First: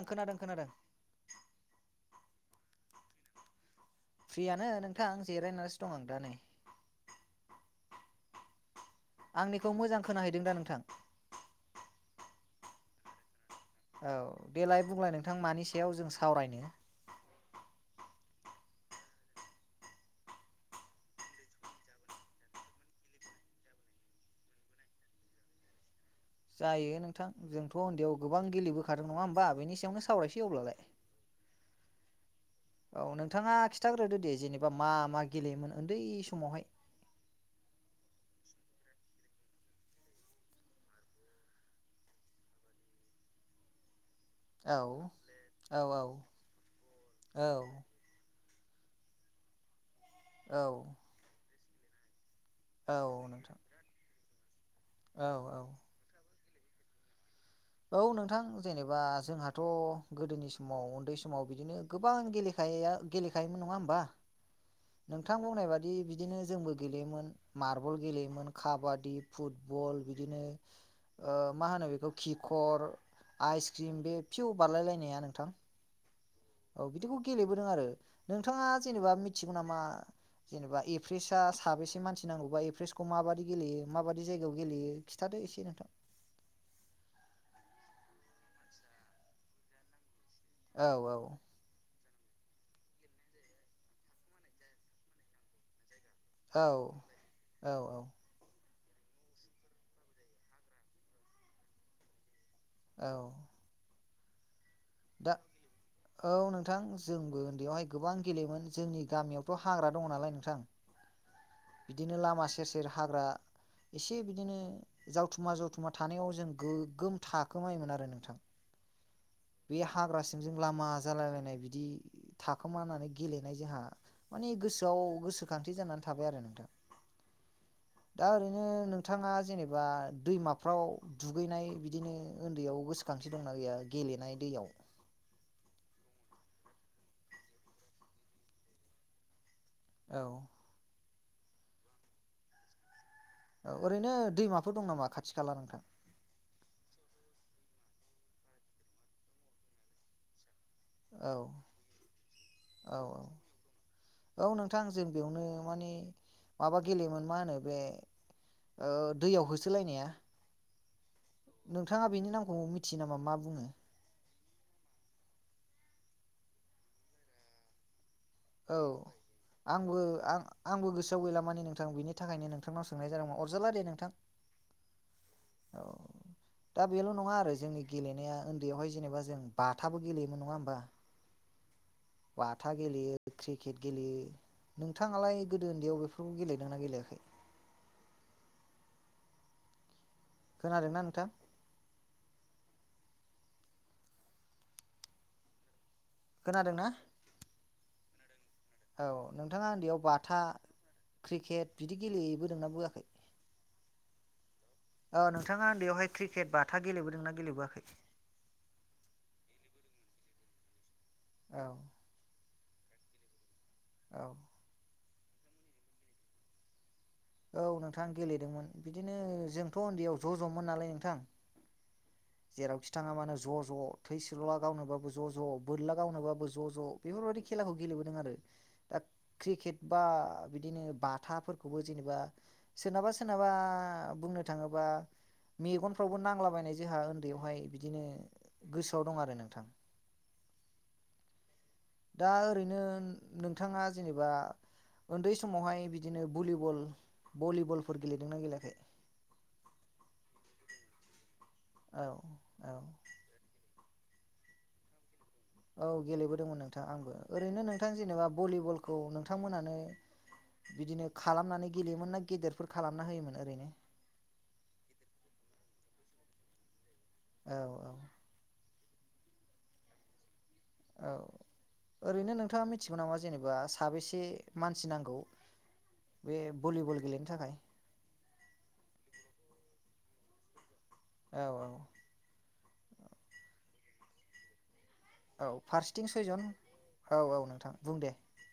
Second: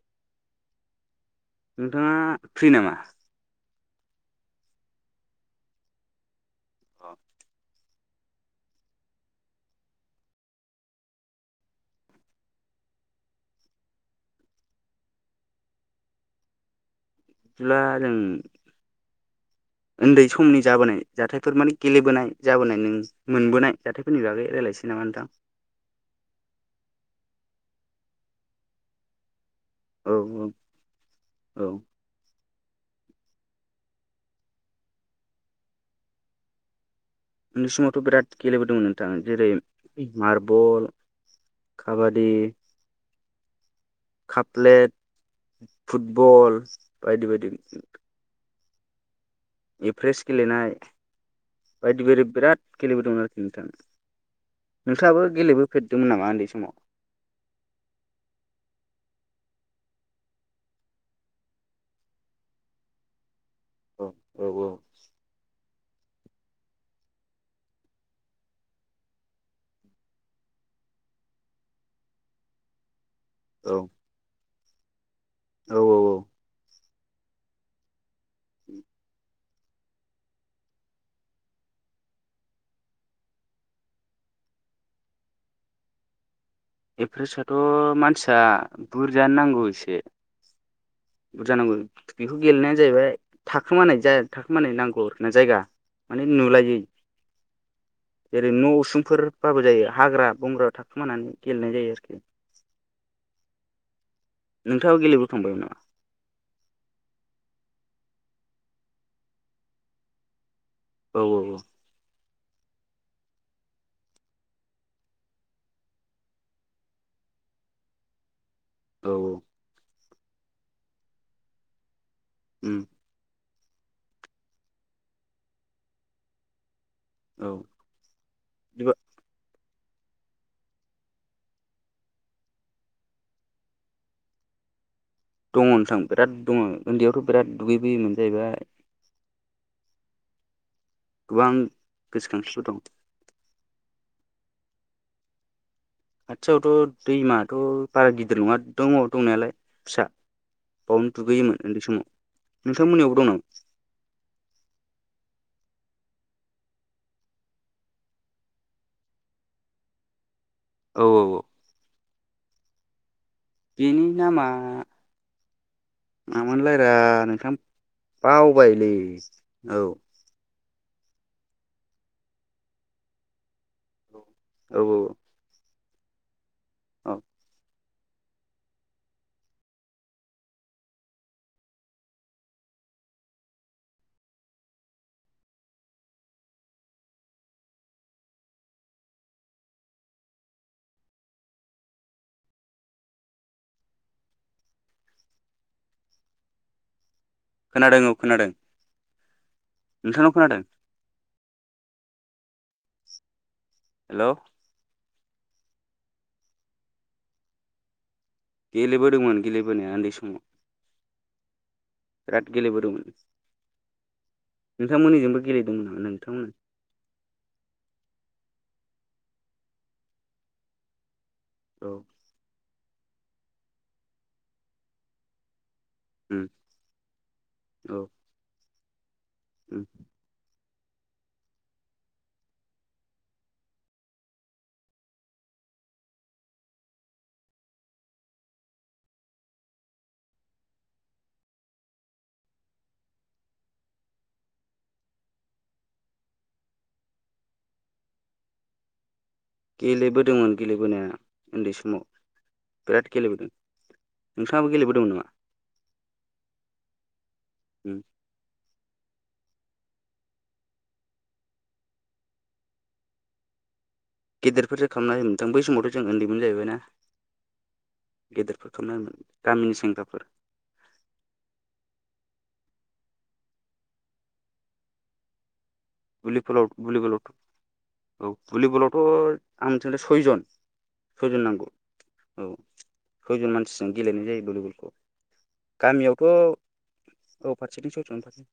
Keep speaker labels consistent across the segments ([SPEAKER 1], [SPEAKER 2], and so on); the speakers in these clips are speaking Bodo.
[SPEAKER 1] आं खोनादों खोनादों
[SPEAKER 2] नोंथाङा फ्रि नामा
[SPEAKER 1] फ्रियानो नोंथांं जिरायनानैसो दं आं दा नै
[SPEAKER 2] अ
[SPEAKER 1] आंनिखौ मोजां खोनाहैदों दा नोंथां औ देलाय बुंलाय नोंथां मानि सायाव जों सावरायनो
[SPEAKER 2] अब्ला जों
[SPEAKER 1] [inaudible]
[SPEAKER 2] उन्दै समनि जाबोनाय जाथायफोर माने गेलेबोनाय जाबोनाय नों मोनबोनाय जाथायफोरनि बागै रायज्लायसै मोन नोथां
[SPEAKER 1] जायो नोंथां जोंथ' उन्दैआव गोबां गेलेबोखादों नङा होमबा बेनि सायावनो
[SPEAKER 2] औ
[SPEAKER 1] सावरायसै अब्लालाय
[SPEAKER 2] औ
[SPEAKER 1] औ नोंथाङा खिन्थाग्रोदो दे जेनेबा मा मा गेलेयोमोन उन्दै समावहाय
[SPEAKER 2] उन्दै समावथ' बिराद गेलेबोदोंमोन नोंथां जेरै मार्बल काबादि
[SPEAKER 1] औ
[SPEAKER 2] काप्लेट
[SPEAKER 1] औ
[SPEAKER 2] फुटबल बायदि
[SPEAKER 1] औ
[SPEAKER 2] बायदि एप्रेस
[SPEAKER 1] औ
[SPEAKER 2] गेलेनाय बायदि बायदि बिराद
[SPEAKER 1] औ
[SPEAKER 2] गेलेबोदोंमोन
[SPEAKER 1] औ
[SPEAKER 2] आरोखि नोंथां नोंथाङाबो
[SPEAKER 1] औ औ
[SPEAKER 2] गेलेबोफेरदोंमोन नामा उन्दै स
[SPEAKER 1] औ नोंथां जेनेबा जोंहाथ' गोदोनि समाव उन्दै समाव बिदिनो गोबां गेलेखा गेलेखायोमोन नङा होमबा
[SPEAKER 2] औ औ
[SPEAKER 1] नोंथां बुंनाय बि-बिदिनो जोंबो गेलेयोमोन मार्बल गेलेयोमोन खाबादि फुटबल बिदिनो ओ मा होनो बेखौ किखर
[SPEAKER 2] औ
[SPEAKER 1] आइसक्रिम बे फिउ बारलायलायनाया नों
[SPEAKER 2] औ औ औ
[SPEAKER 1] औ बिदिखौ गेलेबोदों आरो नोंथाङा जेनेबा मिथिगौ नामा जेनेबा एप्रेसआ साबेसे मानसि नांगौबा एप्रेसखौ माबायदि गेलेयो माबाददि जायगायाव गेलेयो खिथाथों एसे नोंथां
[SPEAKER 2] एफ्रिसटआथ' मानसिया बुरजानो नांगौ एसे
[SPEAKER 1] औ औ
[SPEAKER 2] बुरजा नांगौ बेखौ गेलेनाया जाहैबाय थाखोमानाय थाखोमानाय नांगौ आरोखि ना जायगा माने
[SPEAKER 1] औ
[SPEAKER 2] नुलायै
[SPEAKER 1] औ औ
[SPEAKER 2] जेरै नो सिुखुंफोरबाबो जायो हाग्रा बंग्राायाव थाखोमानानै गेलेनाय जायो आरोखि
[SPEAKER 1] औ
[SPEAKER 2] नोंथाङाबो
[SPEAKER 1] दा
[SPEAKER 2] गेलेबोखांबायमोन नामा
[SPEAKER 1] औ नोंथां जोंबो उन्दैयावहाय गोबां गेलेयोमोन जोंनि गामियावथ' हाग्रा दङ नालाय नोंथां
[SPEAKER 2] औ औ
[SPEAKER 1] बिदिनो लामा सेर सेर हाग्रा एसे बिदिनो जावथुमा जावथुमा थानायाव जों गोगोम थाखोमायोमोन आरो नोंथां
[SPEAKER 2] औ
[SPEAKER 1] बे हाग्रासिमजों लामा जालायलायनाय बिदि
[SPEAKER 2] उम
[SPEAKER 1] थाखोमानानै गेले जोंहा माने गोसोआव गोसोखांथि जानानै थाबाय आरो नोंथां
[SPEAKER 2] औ
[SPEAKER 1] दा ओरैनो
[SPEAKER 2] बिदिबा
[SPEAKER 1] नोंथाङा जेनेबा बा दैमाफ्राव दुगैनाय बिदिनो उन्दैयाव गोसोखांथि दंना गैया गेले नाय दैयाव
[SPEAKER 2] दङ नोंथां बिराद दङ उन्दैयावथ' बिराद दुगैबोयोमोन जाहैबाय
[SPEAKER 1] औ
[SPEAKER 2] गोबां गोसोखांथिफोर दं
[SPEAKER 1] औ ओरैनो दैमाफोर दं नामा खाथि खाला नोंथां
[SPEAKER 2] खाथियावथ' दैमाथ' बारा गिदिर नङा दङ दंनायालाय फिसा बावनो
[SPEAKER 1] औ
[SPEAKER 2] दुगैयोमोन उन्दै समाव
[SPEAKER 1] औ
[SPEAKER 2] नोंथांमोननियावबो दं नामा
[SPEAKER 1] औ औ नोंथां जों बेयावनो माने माबा गेलेयोमोन मा होनो बे ओ दैयाव होसोलायनाया
[SPEAKER 2] औ औ
[SPEAKER 1] नोंथाङा बेनि नामखौ मिथियो नामा मा बुं
[SPEAKER 2] बेनि नामा मामोनलायरा नोंथां
[SPEAKER 1] औ
[SPEAKER 2] बावबायलै औ
[SPEAKER 1] आंबो आं आंबो गोसो थ' गैलामानि नोंथां बिनि थाखायनो नोंथांनाव सोंनाय जादोंमोन अरजाला दे नोंथां
[SPEAKER 2] औ औ औ
[SPEAKER 1] औ दा बेल' नङा आरो जोंनि गेलेनाया उन्दैयावहाय जेनेबा जों बाथाबो गेलेयोमोन नङा होमबा बाथा गेलियो क्रिकेट गेलेयो नोंथाङालाय गोदो उन्दैयाव बेफोरखौ गेलेदों ना गेलेयाखै खोनादोंना नोंथां खोनादों ना
[SPEAKER 2] खोनादों औ खोनादों
[SPEAKER 1] औ नोंथाङा उन्दैयाव
[SPEAKER 2] नोंथांनाव
[SPEAKER 1] बाथा
[SPEAKER 2] खोनादों
[SPEAKER 1] क्रिकेट बिदि गेलेयोबो दोंना बोआखै
[SPEAKER 2] हेल'
[SPEAKER 1] औ नोंथाङा उन्दैयावहाय क्रिकेट बाथा गेलेबोदोंना गेलेबोआखै
[SPEAKER 2] गेलेबोदोंमोन गेलेबोनाया उन्दै समाव
[SPEAKER 1] औ
[SPEAKER 2] गेलेबोदोंमोन
[SPEAKER 1] औ
[SPEAKER 2] नोंथांमोननिजोंबो गेलेदोंमोन नामा नोंथांमोना
[SPEAKER 1] औ नोंथां गेलेदोंमोन बिदिनो जोंथ' उन्दैयाव ज' ज'मोन नालाय नोंथां
[SPEAKER 2] औ
[SPEAKER 1] जेरावखि थाङा मानो ज' ज' थैसोरल'ला गावनोबबो ज' ज' बोरला गावनोबाबो
[SPEAKER 2] उम
[SPEAKER 1] ज' ज' बेफोरबायाददि खेलाखौ
[SPEAKER 2] औ
[SPEAKER 1] गेलेबोदों आरो दा क्रिकेट
[SPEAKER 2] उम
[SPEAKER 1] बा बिदिनो बाथाफोरखौबो जेनेबा सोरनाबा सोरनाबा बुंनो थाङोबा मेगनफ्रावबो नांलाबायनाय जोंहा उन्दैयावहाय बिदिनो गोसोआव दं आरो नोंथां [unintelligible] [inaudible] दा ओरैनो नोंथाङा जेनेबा उन्दै समावहाय बिदिनो भलिबल भलिबलफोर गेलेदोंना गेलेयाखै
[SPEAKER 2] गेलेबोदोंमोन गेलेबोनाया उन्दै समाव
[SPEAKER 1] औ औ
[SPEAKER 2] बिराद गेलेबोदों नोंथाङाबो गेलेबोदोंमोन नामा
[SPEAKER 1] औ गेलेबोदोंमोन नोंथां आंबो ओरैनो नोंथां
[SPEAKER 2] उम
[SPEAKER 1] जेनेबा भलिबलखौ नोंथांमोनानो बिदिनो खालामनानै गेलेयोमोन ना गेदेरफोर खालामना होयोमोन ओरैनो
[SPEAKER 2] गेदेरफोरसो खालामना होथां बै समावथ' जों उन्दैमोन जाहैबाय ना
[SPEAKER 1] औ औ
[SPEAKER 2] गेदेरफोर थ'नोमोन गामिनि सेंग्राफोर
[SPEAKER 1] औ ओरैनो नोंथाङा मिथिगौ नामा जेनेबा साबेसे मानसि नांगौ बे
[SPEAKER 2] भलिबलाव
[SPEAKER 1] भलिबल गेलेनो थाखाय
[SPEAKER 2] भलिबलाव औ भलिबलावथ' आंथिंजाय सयजन
[SPEAKER 1] औ
[SPEAKER 2] सयजन
[SPEAKER 1] औ
[SPEAKER 2] नांगौ औ सयजन मानसिजों गेलेनाय जायो भलिबलखौ
[SPEAKER 1] औ फारसेथिं
[SPEAKER 2] गामियावथ'
[SPEAKER 1] सयजन औ औ नोंथां
[SPEAKER 2] फारसेथिं
[SPEAKER 1] बुं दे
[SPEAKER 2] सयजन फारसे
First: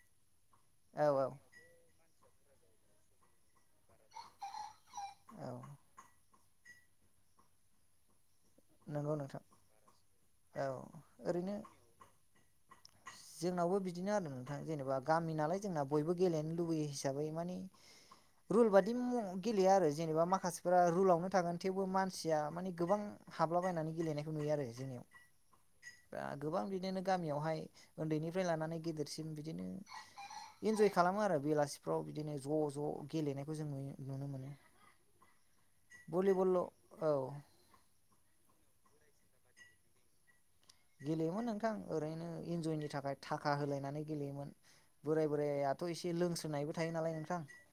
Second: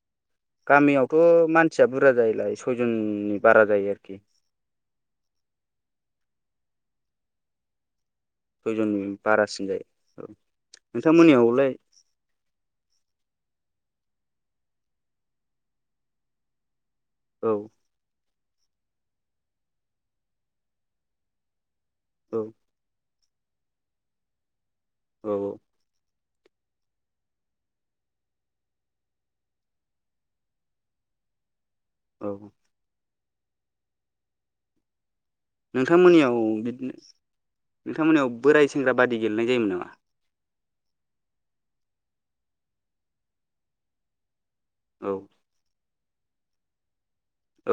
[SPEAKER 1] औ औ
[SPEAKER 2] गामियावथ' मानसिया बुरजा जायोलाय सयजननि बारा जायो आरोखि
[SPEAKER 1] औ
[SPEAKER 2] सयजननि
[SPEAKER 1] नंगौ नोंथां
[SPEAKER 2] बारासिन जायो औ
[SPEAKER 1] ओरैनो
[SPEAKER 2] नोंथांमोननियावलाय
[SPEAKER 1] जोंनावबो बि बिदिनो आरो नोंथां जेनेबा गामि नालाय जोंना बयबो गेलेनो लुबैयो हिसाबै
[SPEAKER 2] औ
[SPEAKER 1] मानि रुल बादि गेलेया आरो जेनेबा माखासेफोरा रुलावनो थागोन थेवबो मानसिया
[SPEAKER 2] औ
[SPEAKER 1] मानि गोबां हाबलाबायनानै गेलेनायखौ नुयो आरो जोंनियाव
[SPEAKER 2] औ
[SPEAKER 1] दा गोबां बिदिनो गामियावहाय उन्दैनिफ्राय लानानै गेदेरसिन बिदिनो इन्जय खालामो आरो बेलासिफ्राव बिदिनो
[SPEAKER 2] औ
[SPEAKER 1] ज' ज' गेलेनायखौ जों नुनो मोनो
[SPEAKER 2] नोंथांमोननियाव
[SPEAKER 1] भलिबल'
[SPEAKER 2] बिदिनो
[SPEAKER 1] औ
[SPEAKER 2] नोंथांमोननियाव बोराय सेंग्रा बादि गेलेनाय जायोमोन नामा
[SPEAKER 1] गेलेयोमोन नोंथां ओरैनो इन्जयनि थाखाय थाखा होलायनानै गेलेयोमोन
[SPEAKER 2] औ
[SPEAKER 1] बोराय बोरायाथ' एसे लोंस्रायबो थायो नालाय नोंथां
[SPEAKER 2] औ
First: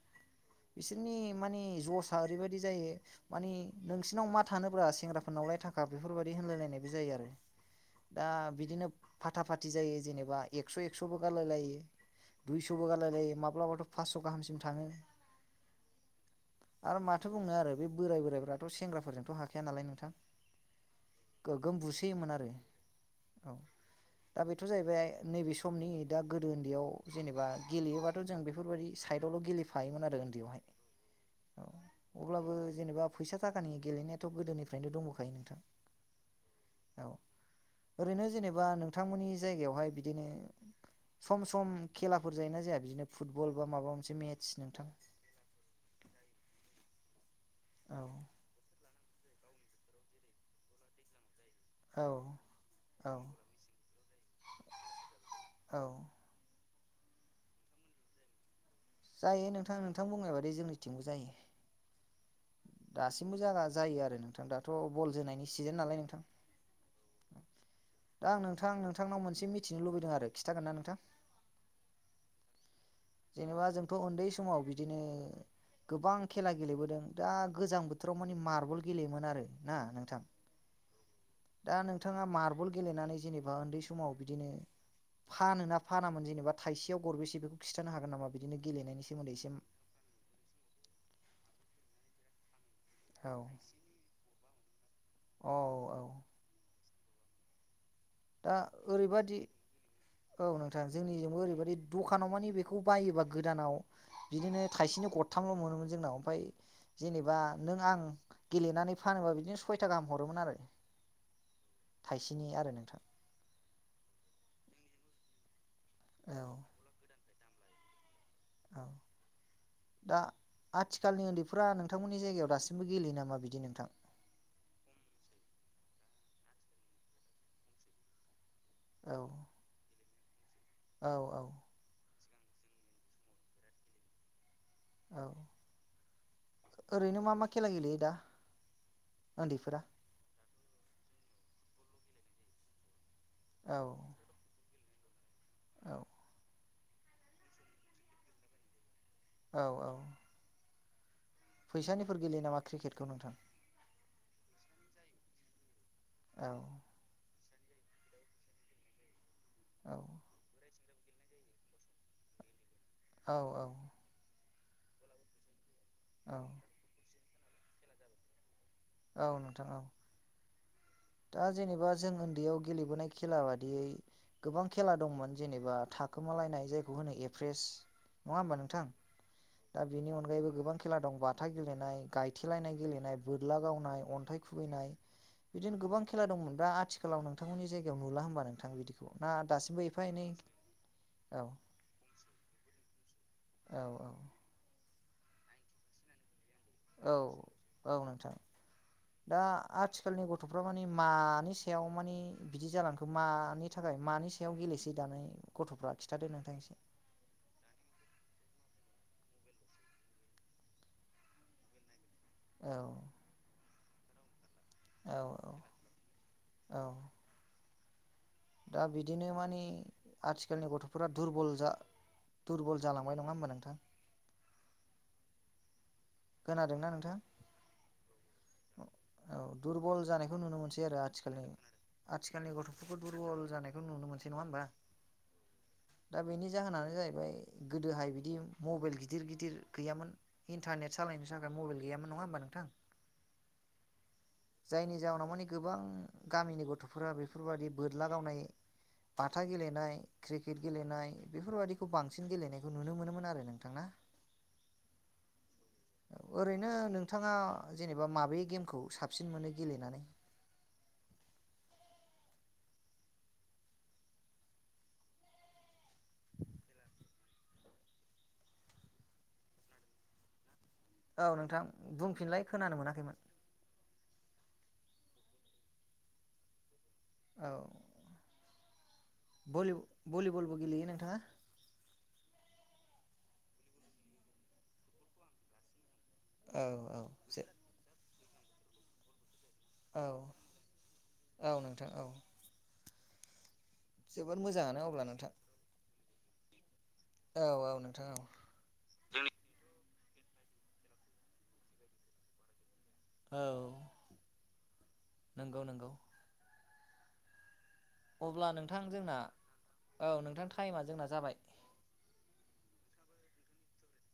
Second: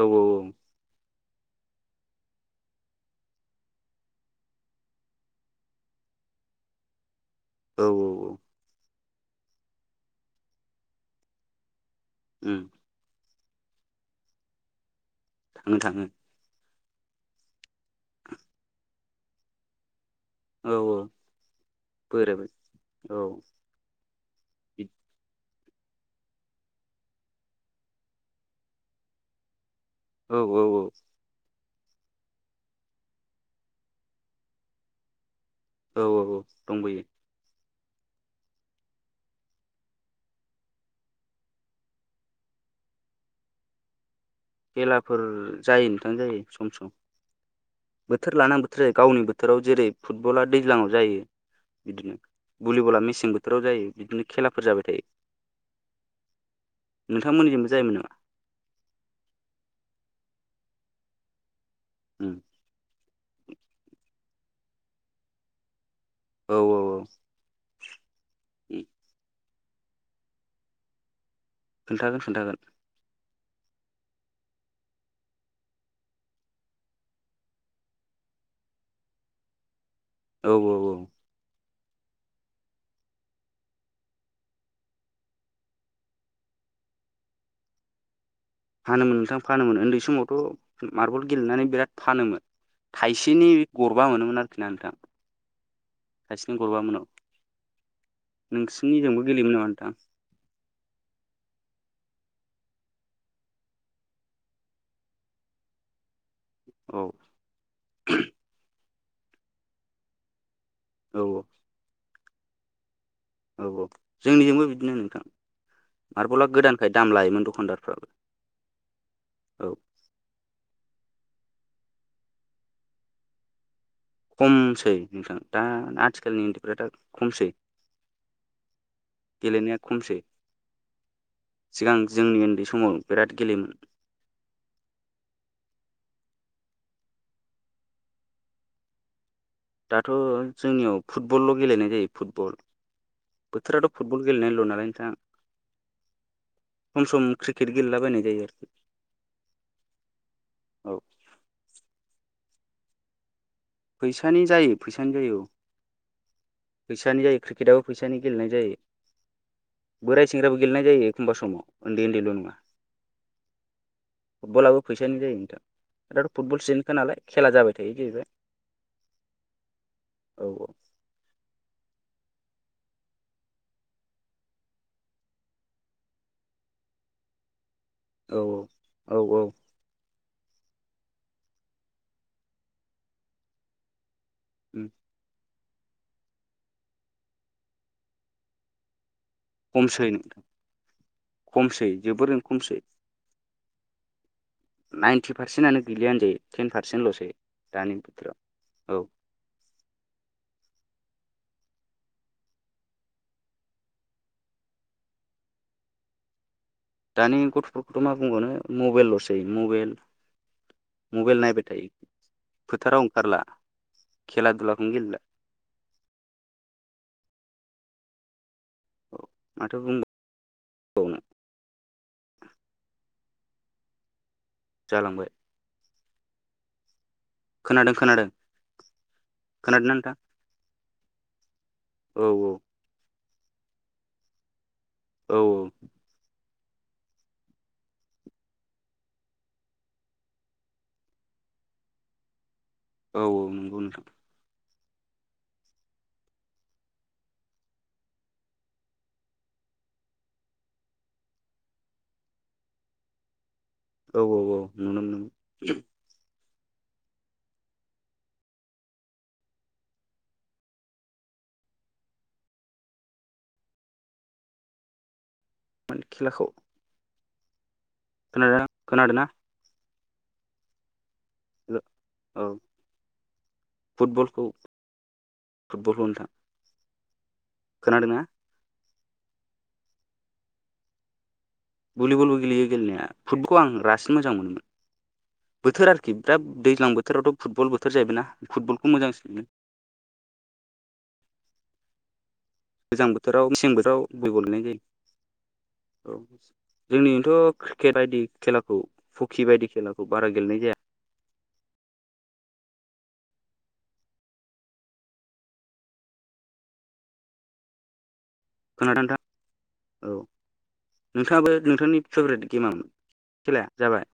[SPEAKER 1] बिसोरनि मानि जसा ओरैबायदि जायो मानि नोंसिनाव मा थानोब्रा सेंग्राफोरनावलाय थाखा बेफोरबायदि होनलायलायनायबो जायो आरो
[SPEAKER 2] औ
[SPEAKER 1] दा
[SPEAKER 2] औ
[SPEAKER 1] बिदिनो फााथा फाथि जायो जेनेबा एक्स' एक्स'बो गारलाय लायो
[SPEAKER 2] उम
[SPEAKER 1] दुइस'बो गारलाय लायो माब्लाबाथ' फासस' गाहामसिम थाङो
[SPEAKER 2] थाङो थाङो
[SPEAKER 1] आरो माथो बुंनो आरो बे बोराय बोरायफ्राथ' सेंग्राफोरजोंथ' हाखाया नालाय नोंथां
[SPEAKER 2] औ औ
[SPEAKER 1] गोगोम बुसोयोमोन
[SPEAKER 2] बोराब
[SPEAKER 1] आरो औ दा बेथ' जाहैबाय नैबे समनि दा गोदो उन्दैयाव जेनेबा गेलेयोबाथ' जों बेफोरबायदि साइडआवल' गेलेफायो थायोमोन आरो
[SPEAKER 2] औ औ
[SPEAKER 1] उन्दैयावहाय
[SPEAKER 2] औ
[SPEAKER 1] औ अब्लाबो जेनेबा फैसा थाखानि गेलेनायाथ' गोदोनिफ्रायनो दंबोखायो नोंथां
[SPEAKER 2] औ औ औ दंबोयो
[SPEAKER 1] औ ओरैनो जेनेबा नोंथांमोननि जायगायावहाय बिदिनो सम सम खेलाफोर जायोना जाया बिदिनो फुटबल बा माबा मोनसे मेट
[SPEAKER 2] खेलाफोर जायो नोंथां जायो सम सम
[SPEAKER 1] औ
[SPEAKER 2] बोथोर लानानै बोथोर जायो। गावनि बोथोराव जेरै फुटबला दैज्लाङाव जायो
[SPEAKER 1] औ
[SPEAKER 2] बिदिनो भलिबला
[SPEAKER 1] औ
[SPEAKER 2] मेसें बोथोराव जायो बिदिनो खेलाफोर जाबाय थायो
[SPEAKER 1] औ
[SPEAKER 2] नोंथांमोननिजोंबो जायोमोन नामा?
[SPEAKER 1] जायो नोंथां नोंथां बुंनाय बादै जोंनि टिमबो जायो
[SPEAKER 2] उ
[SPEAKER 1] दासिमबो जा जायो आरो नोंथां दाथ' बल जोनायनि सिजोन नालाय नोंथां
[SPEAKER 2] औ औ
[SPEAKER 1] दा आं नोंथां नोंथांनाव मोनसे मि खिथिनो लुबैदों आरो खिन्थागोन ना नोंथां?
[SPEAKER 2] खोन्थागोन खोन्थागोन।
[SPEAKER 1] जेनेबा जोंथ' उन्दै समाव बिदिनो गोबां खेला गेलेबोदों दा गोजां बोथोराव मानि मार्बल गेलेयोमोन आरो ना नों
[SPEAKER 2] औ औ औ
[SPEAKER 1] दा नोंथाङा मार्बल गेलेनानै जेनेबा उन्दै समाव बिदिनो फानोना फानामोन जेनेबा थाइसेयाव गरबेसे बेखौ खिथानो हागोन नामा? बिदिनो गेलेनायनि
[SPEAKER 2] फानोमोन
[SPEAKER 1] सोमोन्दै
[SPEAKER 2] नोंथां
[SPEAKER 1] एसे
[SPEAKER 2] फानोमोन उन्दै समावथ' मार्बल गेलेनानै बिराद फानोमोन।
[SPEAKER 1] औ
[SPEAKER 2] थाइसेनि गरबा मोनोमोन आरोखि ना नोंथां
[SPEAKER 1] औ औ
[SPEAKER 2] थाइसेनि गरबा मोनाव
[SPEAKER 1] दा
[SPEAKER 2] नोंसिनिजोंबो
[SPEAKER 1] ओरैबादि
[SPEAKER 2] गेलेयोमोन नामा नोंथां?
[SPEAKER 1] औ जोंनिजोंबो ओरैबादि दखानाव मानि बेखौ बायोबा गोदानाव बिदिनो थाइसेनो गरथामल' मोनो मोन जोंनाव मफ्राय
[SPEAKER 2] औ
[SPEAKER 1] जेनेबा नों आं गेलेनानै फानोबा बिदिनो सयथा गाहाम हरोमोन आरो
[SPEAKER 2] औ
[SPEAKER 1] थाइसेनि आरो नोंथां
[SPEAKER 2] औ औ जोंनिजोंबो बिदिनो नोंथां
[SPEAKER 1] औ
[SPEAKER 2] मार्बला गोदानखाय दाम लायोमोन दखानदारफ्राबो
[SPEAKER 1] औ
[SPEAKER 2] औ
[SPEAKER 1] दा आथिखालनि उन्दै फा नोंथांमोननि जायगायाव दासिमबो गेलेयो नामा बिदि नोंथां
[SPEAKER 2] खमसै नोंथां दा आथिखालनि उन्दैफ्रा दा खमसै
[SPEAKER 1] औ
[SPEAKER 2] गेलेनाया खमसेै
[SPEAKER 1] औ औ
[SPEAKER 2] जोंनि उन्दै समाव बिराद गेलेयोमोन
[SPEAKER 1] औ ओरैनो मा मा खेला गेलेयो दा उन्दैफोरा
[SPEAKER 2] दाथ' जोंनियाव फुटबलल' गेलेनाय जायो फुटबल बोथोराथ'
[SPEAKER 1] औ
[SPEAKER 2] फुटबल गेलेनायल' नालाय नोंथां
[SPEAKER 1] औ
[SPEAKER 2] सम सम क्रिकेट गेलेलाबायनाय जायो आरखि
[SPEAKER 1] औ औ
[SPEAKER 2] औ
[SPEAKER 1] फैसानिफोर गेलेयो नामा क्रिकेटखौ नोंथां
[SPEAKER 2] फैसानि जायो फैसानि जायो औ
[SPEAKER 1] औ
[SPEAKER 2] फैसानि जायो क्रिकेटआबो फैसानि गेलेनाय जायो
[SPEAKER 1] औ
[SPEAKER 2] बोराय सेंग्राबो गेलेनाय जायो एखमबा समाव उन्दै उन्दैल' नङा
[SPEAKER 1] औ औ
[SPEAKER 2] फुटबलाबो फैसानि जायो नोंथां दाथ'
[SPEAKER 1] औ
[SPEAKER 2] फुटबल साजेनटखा नालाय खेला जाबाय थायो जाहैबाय
[SPEAKER 1] औ नोंथां औ
[SPEAKER 2] औ
[SPEAKER 1] दा जेनेबा जों दैयाव गेलेबोनाय खेला बादियै गोबां खेला दंमोन जेनोबा थाखोमालायनाय जायखौ होनो ए फ्रेस
[SPEAKER 2] औ
[SPEAKER 1] नङा होमबा नोंथां
[SPEAKER 2] औ औ
[SPEAKER 1] दा बेनि अन गायैबो गोबां खेला दं बाथा गेलेनाय गायथेलायनाय गेलेनाय बोरला गावनाय अन्थाइ
[SPEAKER 2] उम
[SPEAKER 1] खुबैनाय बिदिनो गोबां खेला दंमोन दा आथिखालाव नोंथांमोननि जायगायाव नुला होनबा नोंथां बिदि
[SPEAKER 2] खमसै खमसै जोबोरैनो खमसै।
[SPEAKER 1] औ औ
[SPEAKER 2] नाइनटि पारसेन्टआनो गैलिया होनजायो। टेन
[SPEAKER 1] औ
[SPEAKER 2] पारसेन्टल'सै
[SPEAKER 1] औ
[SPEAKER 2] दानि
[SPEAKER 1] नोंथां
[SPEAKER 2] बोथोराव औ
[SPEAKER 1] दा आथिखालनि गथ'फ्रा मानि मानि सायाव मानि बिदि जालांखो मानि थाखाय मानि सायाव गेलेसै दानाय गथ'फ्रा? खिथादो नोंथां एसे।
[SPEAKER 2] दानि गथ'फोरखौथ' मा बुंबावनो मबेलल'सै मबेल मबेल नायबाय थायो
[SPEAKER 1] औ
[SPEAKER 2] फोथाराव ओंखारला। खेला दुलाखौनो गेलेला
[SPEAKER 1] औ औ औ दा
[SPEAKER 2] औ
[SPEAKER 1] बिदिनो मानि
[SPEAKER 2] माथो
[SPEAKER 1] आथिखालनि गथ'फोरा
[SPEAKER 2] बुंबावनो
[SPEAKER 1] दुरबल जा दुरबल जालांबाय नङा होमबा नोंथां।
[SPEAKER 2] जालांबाय।
[SPEAKER 1] खोनादोंना नोंथां?
[SPEAKER 2] खोनादों खोनादों।
[SPEAKER 1] औ
[SPEAKER 2] खोनादोंना
[SPEAKER 1] दुरबल
[SPEAKER 2] नोंथां
[SPEAKER 1] जानायखौ नुनो मोनसै आरो आथिखालनि
[SPEAKER 2] औ
[SPEAKER 1] आथिखालनि गथ'फोरखौ दुरबल जानायखौ नुनो मोनसै नङा होमबा।
[SPEAKER 2] औ औ
[SPEAKER 1] दा बेनि जाहोनानो जाहैबाय गोदोहाय बिदि मबेल गिदिर गिदिर गैयामोन इन्टारनेट सालायनो थाखाय मबेल गैयामोन नङा होमबा नोंथां।
[SPEAKER 2] औ औ नंगौ नोंथां।
[SPEAKER 1] जायनि जाउनाव मानि गोबां गामिनि गथ'फोरा बेफोरबादि बोरला गावनाय बाथा गेलेनाय क्रिकेट गेलेनाय बेफोरबायदिखौ बांसिन गेलेनायखौ नुनो मोनोमोन आरो नोंथां ना।
[SPEAKER 2] औ औ औ नुनो मोनोमोन।
[SPEAKER 1] ओरैनो नोंथाङा जेनेबा माबे गेमखौ साबसिन मोनो गेलेनानै? [inaudible]
[SPEAKER 2] खेलाखौ? ओ खोनादोंना?
[SPEAKER 1] औ नोंथां बुंफिनलाय
[SPEAKER 2] औ
[SPEAKER 1] खोनानो मोनाखैमोन।
[SPEAKER 2] फुटबलखौ फुटबलखौ नोंथां।
[SPEAKER 1] औ
[SPEAKER 2] खोनादोंना?
[SPEAKER 1] भलि भलिबलबो गेलेयो नोंथाङा?
[SPEAKER 2] भुलिबलबो गेलेयो गेलेनाया फुटबलखौ आं रासिन मोजां मोनो माने। बोथोर आ खि
[SPEAKER 1] औ
[SPEAKER 2] दैज्लां
[SPEAKER 1] औ
[SPEAKER 2] बोथोरावथ'
[SPEAKER 1] जे
[SPEAKER 2] फुटबल बोथोर जाहैबाय ना फुटबलखौ मोजांसिन मोनो।
[SPEAKER 1] औ औ नोंथां औ
[SPEAKER 2] गोजां बोथोराव मेसें बो
[SPEAKER 1] जोबोद मोजाङानो अब्ला नोंथां।
[SPEAKER 2] औ
[SPEAKER 1] औ
[SPEAKER 2] जोंनिखैथ'
[SPEAKER 1] औ
[SPEAKER 2] क्रिकेट
[SPEAKER 1] नोंथां
[SPEAKER 2] बायदि
[SPEAKER 1] औ
[SPEAKER 2] खेलाखौ हकि बायदि खेलाखौ बारा गेलेनाय जाया।
[SPEAKER 1] औ नंगौ नंगौ। अब्ला नोंथां जोंना औ नोंथां टाइमा जोंना जाबाय।
[SPEAKER 2] गेमाव खेलाया जाबाय।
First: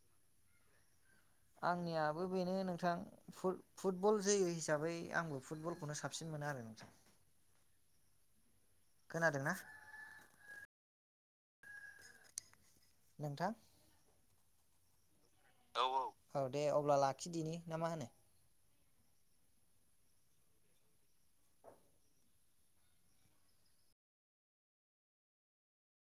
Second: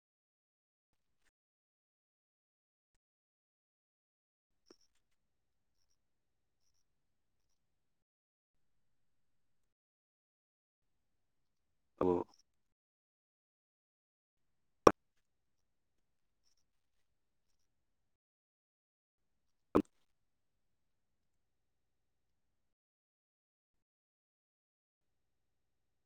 [SPEAKER 1] आंनियाबो बेनो नोंथां फु-फुटबल जोयो हिसाबै आंबो फुटबलखौनो साबसिन मोनो आरो। [inaudible] खोनादोंना?
[SPEAKER 2] औ
[SPEAKER 1] नोंथां औ औ औ दे अब्ला लाखिदिनि ना मा होनो?
[SPEAKER 2] [inaudible]